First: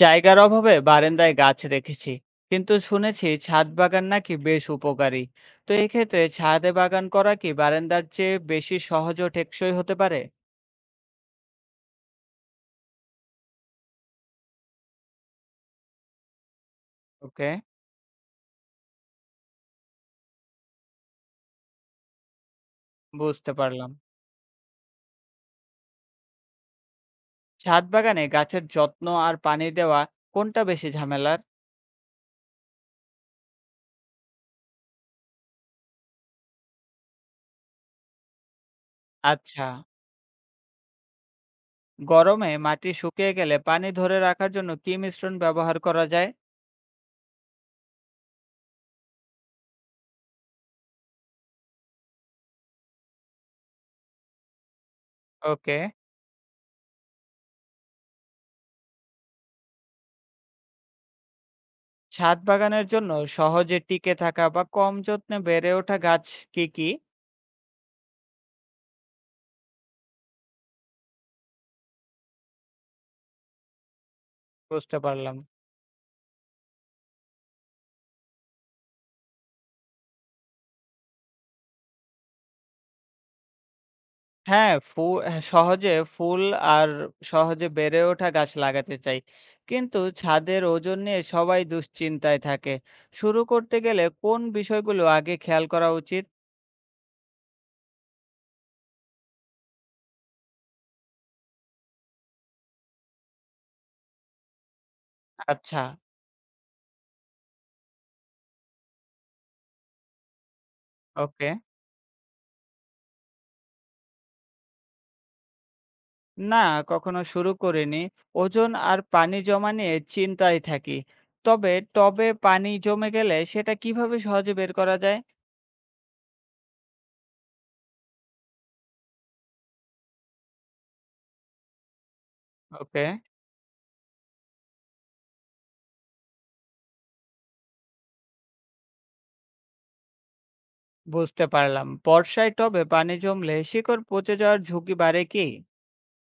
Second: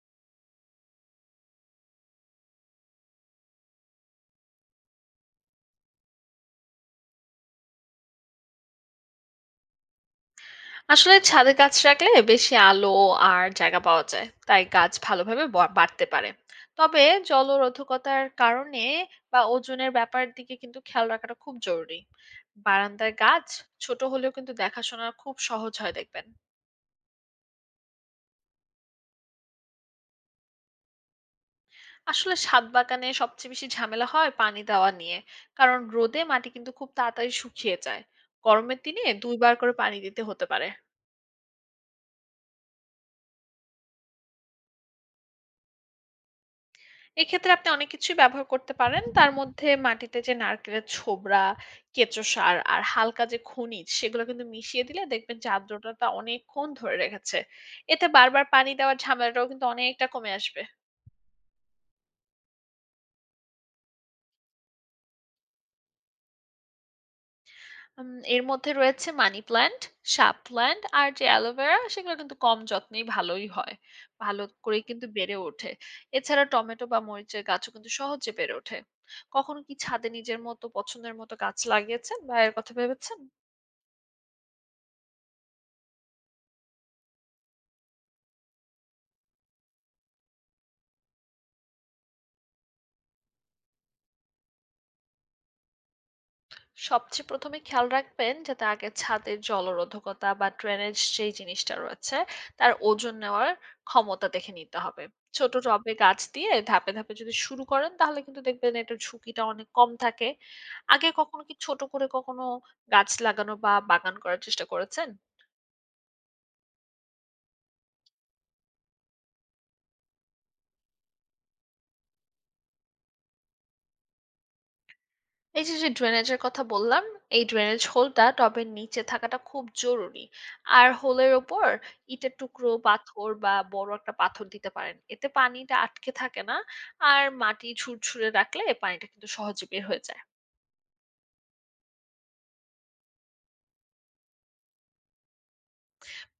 জায়গার অভাবে বারান্দায় গাছ রেখেছি। কিন্তু শুনেছি ছাদ বাগান নাকি বেশ উপকারী। তো এক্ষেত্রে ছাদে বাগান করা কি বারান্দার চেয়ে বেশি সহজ ও টেকসই হতে পারে? আসলে ছাদে গাছ রাখলে বেশি আলো আর জায়গা পাওয়া যায়, তাই গাছ ভালোভাবে বাড়তে পারে। তবে ওকে। জলরোধকতার কারণে বা ওজনের ব্যাপার দিকে কিন্তু খেয়াল রাখাটা খুব জরুরি। বারান্দার গাছ বুঝতে পারলাম। ছোট হলেও কিন্তু দেখাশোনা খুব সহজ হয়, দেখবেন। ছাদ বাগানে গাছের যত্ন আর পানি দেওয়া কোনটা বেশি ঝামেলার? আসলে ছাদ বাগানে সবচেয়ে বেশি ঝামেলা হয় পানি দেওয়া নিয়ে, কারণ রোদে মাটি কিন্তু খুব তাড়াতাড়ি শুকিয়ে যায়। গরমের দিনে দুইবার আচ্ছা, করে পানি দিতে হতে পারে। গরমে মাটি শুকিয়ে গেলে পানি ধরে রাখার জন্য কি মিশ্রণ ব্যবহার করা যায়? এক্ষেত্রে আপনি অনেক কিছুই ব্যবহার করতে পারেন। তার মধ্যে মাটিতে যে নারকেলের ছোবড়া, কেঁচো সার আর হালকা যে খনিজ, সেগুলো কিন্তু মিশিয়ে দিলে দেখবেন যে ওকে। আর্দ্রতাটা অনেকক্ষণ ধরে রেখেছে। এতে বারবার পানি দেওয়ার ঝামেলাটাও কিন্তু অনেকটা কমে আসবে। ছাদ বাগানের জন্য সহজে টিকে থাকা বা কম যত্নে বেড়ে ওঠা গাছ কি কি? এর মধ্যে রয়েছে মানি প্ল্যান্ট, সাপ প্ল্যান্ট আর যে অ্যালোভেরা, সেগুলো কিন্তু কম যত্নেই ভালোই হয়। ভালো করেই বুঝতে কিন্তু পারলাম। বেড়ে ওঠে। এছাড়া টমেটো বা মরিচের গাছও কিন্তু সহজে বেড়ে ওঠে। কখনো কি ছাদে নিজের মতো পছন্দের মতো গাছ লাগিয়েছেন বা এর কথা ভেবেছেন? হ্যাঁ, ফু হ্যাঁ, সহজে ফুল আর সহজে বেড়ে ওঠা গাছ লাগাতে চাই। কিন্তু ছাদের ওজন নিয়ে সবাই দুশ্চিন্তায় থাকে। শুরু করতে গেলে কোন বিষয়গুলো আগে খেয়াল করা উচিত? সবচেয়ে ১ম এ খেয়াল রাখবেন যাতে আগে ছাদের জলরোধকতা বা ড্রেনেজ যেই জিনিসটা রয়েছে তার ওজন নেওয়ার ক্ষমতা দেখে নিতে হবে। ছোট আচ্ছা। টবে গাছ দিয়ে ধাপে, ধাপে যদি শুরু করেন তাহলে কিন্তু দেখবেন এটার ঝুঁকিটা অনেক কম থাকে। আগে কখনো ওকে। কি ছোট করে কখনো গাছ লাগানো বা বাগান করার চেষ্টা করেছেন? না, কখনো শুরু করিনি। ওজন আর পানি জমা নিয়ে চিন্তায় থাকি। তবে টবে পানি জমে গেলে সেটা কিভাবে সহজে বের করা যায়? এই যে, যে ড্রেনেজের কথা বললাম, এই ড্রেনেজ হোলটা টবের নিচে থাকাটা খুব জরুরি। আর হোলের ওপর ইটের টুকরো, ওকে। পাথর বা বড় একটা পাথর দিতে পারেন। এতে পানিটা আটকে থাকে না। আর মাটি ঝুরঝুরে রাখলে পানিটা কিন্তু সহজে বের হয়ে যায়। বুঝতে পারলাম। বর্ষায় টবে পানি জমলে শিকড় পচে যাওয়ার ঝুঁকি বাড়ে কি?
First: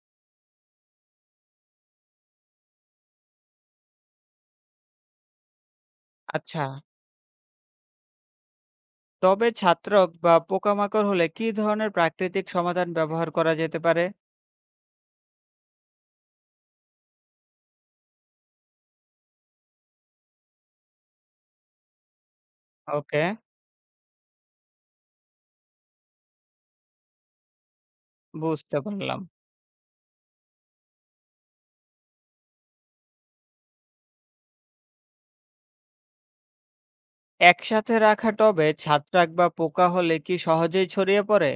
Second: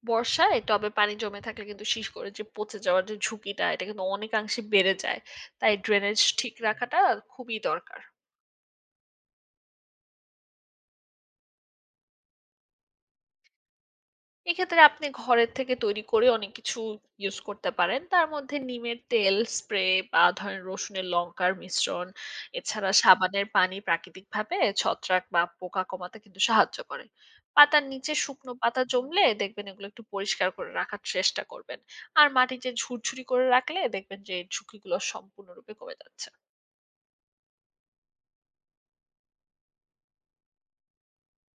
বর্ষায় টবে পানি জমে থাকলে কিন্তু শীষ করে যে পচে যাওয়ার যে ঝুঁকিটা, এটা কিন্তু অনেকাংশে বেড়ে যায়। তাই ড্রেনেজ ঠিক আচ্ছা। রাখাটা খুবই দরকার। তবে ছত্রাক বা পোকামাকড় হলে কি ধরনের প্রাকৃতিক সমাধান ব্যবহার করা যেতে পারে? এক্ষেত্রে আপনি ঘরের থেকে তৈরি করে অনেক কিছু ইউজ করতে পারেন। তার মধ্যে নিমের তেল স্প্রে বা ধরেন রসুনের লঙ্কার মিশ্রণ, এছাড়া ওকে। সাবানের পানি প্রাকৃতিকভাবে ছত্রাক বা পোকা কমাতে কিন্তু সাহায্য করে। পাতার নিচে শুকনো বুঝতে পাতা পারলাম। জমলে দেখবেন এগুলো একটু পরিষ্কার করে রাখার চেষ্টা করবেন। আর মাটিতে ঝুরঝুরি করে রাখলে দেখবেন যে এই ঝুঁকিগুলো সম্পূর্ণরূপে কমে যাচ্ছে। একসাথে রাখা টবে ছত্রাক বা পোকা হলে কি সহজেই ছড়িয়ে পড়ে?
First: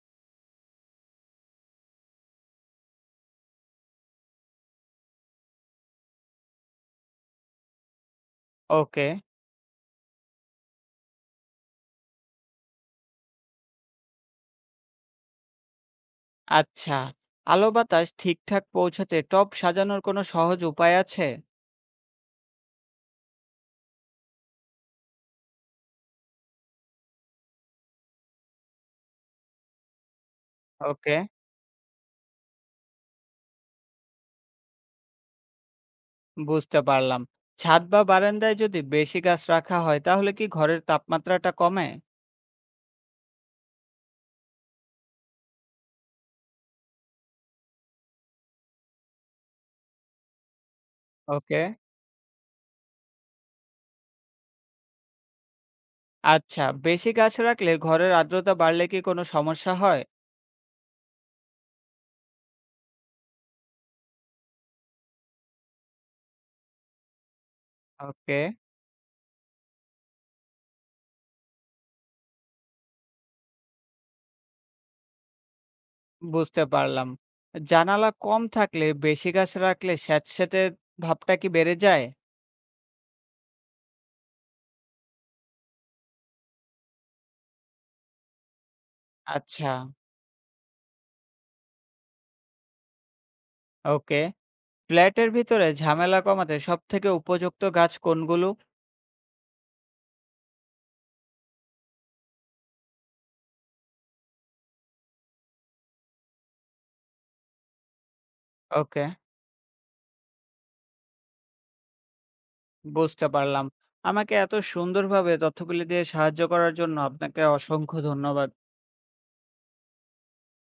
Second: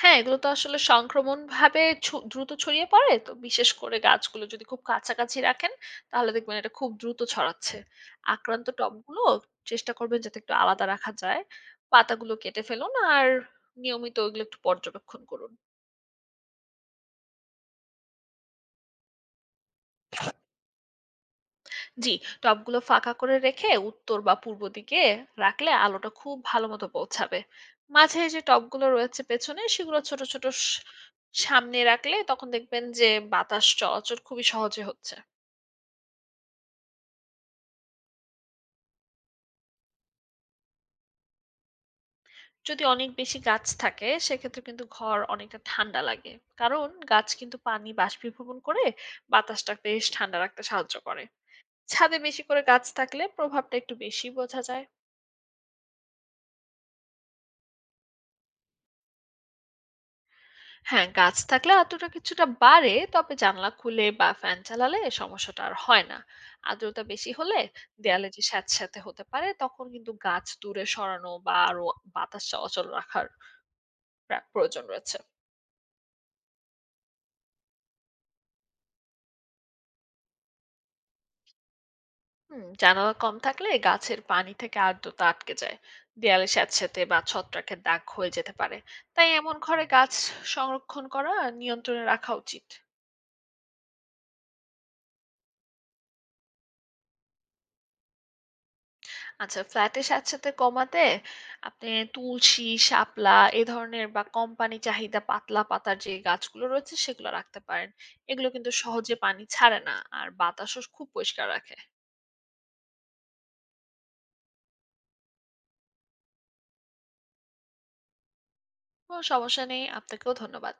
হ্যাঁ, এগুলো তো আসলে সংক্রমণভাবে দ্রুত ছড়িয়ে পড়ে। তো বিশেষ করে গাছগুলো যদি খুব কাছাকাছি রাখেন, তাহলে দেখবেন এটা খুব দ্রুত ছড়াচ্ছে। আক্রান্ত ওকে। টবগুলো চেষ্টা করবেন যাতে একটু আলাদা রাখা যায়। পাতাগুলো কেটে ফেলুন আর নিয়মিত ওগুলো একটু পর্যবেক্ষণ করুন। আচ্ছা, আলো বাতাস ঠিকঠাক পৌঁছাতে টব সাজানোর কোনো সহজ উপায় আছে? জি, টবগুলো ফাঁকা করে রেখে উত্তর বা পূর্ব দিকে রাখলে আলোটা খুব ভালোমতো পৌঁছাবে। মাঝে যে টবগুলো রয়েছে পেছনে সেগুলো ছোট, ছোট, ওকে। সামনে রাখলে তখন দেখবেন যে বাতাস চলাচল খুবই সহজে হচ্ছে। বুঝতে পারলাম। ছাদ বা বারান্দায় যদি বেশি গাছ রাখা হয় তাহলে কি ঘরের তাপমাত্রাটা কমে? যদি অনেক বেশি গাছ থাকে সেক্ষেত্রে কিন্তু ঘর অনেকটা ঠান্ডা লাগে, কারণ গাছ কিন্তু পানি বাষ্পীভবন করে বাতাসটা বেশ ঠান্ডা রাখতে সাহায্য করে। ওকে। ছাদে বেশি করে গাছ থাকলে প্রভাবটা একটু বেশি বোঝা যায়। আচ্ছা, বেশি গাছ রাখলে ঘরের আর্দ্রতা বাড়লে কি কোনো সমস্যা হয়? হ্যাঁ, গাছ থাকলে আর্দ্রতা কিছুটা বাড়ে, তবে জানলা খুলে বা ফ্যান চালালে সমস্যাটা আর হয় না। আর্দ্রতা বেশি হলে দেয়ালে ওকে। যে স্যাঁতস্যাঁতে হতে পারে, তখন কিন্তু গাছ দূরে সরানো বা আরো বাতাস চলাচল রাখার প্রয়োজন রয়েছে। বুঝতে পারলাম। জানালা কম থাকলে বেশি গাছ রাখলে স্যাঁতসেঁতে ভাবটা কি বেড়ে যায়? জানালা কম থাকলে গাছের পানি থেকে আর্দ্রতা আটকে যায়, দেয়ালে স্যাঁতসেঁতে বা ছত্রাকের দাগ হয়ে যেতে পারে। তাই এমন আচ্ছা, ঘরে গাছ সংরক্ষণ করা আর নিয়ন্ত্রণে রাখা উচিত। ওকে। ফ্ল্যাটের ভিতরে ঝামেলা কমাতে সবথেকে উপযুক্ত গাছ কোনগুলো? আচ্ছা, ফ্ল্যাটে স্যাঁতসেঁতে কমাতে আপনি তুলসী, শাপলা এ ধরনের বা কম পানি চাহিদা পাতলা পাতার যে গাছগুলো রয়েছে সেগুলো রাখতে পারেন। এগুলো কিন্তু ওকে, সহজে পানি ছাড়ে না আর বাতাসও খুব পরিষ্কার রাখে। বুঝতে পারলাম। আমাকে এত সুন্দরভাবে তথ্যগুলি দিয়ে সাহায্য করার জন্য আপনাকে অসংখ্য ধন্যবাদ। কোনো সমস্যা নেই, আপনাকেও ধন্যবাদ।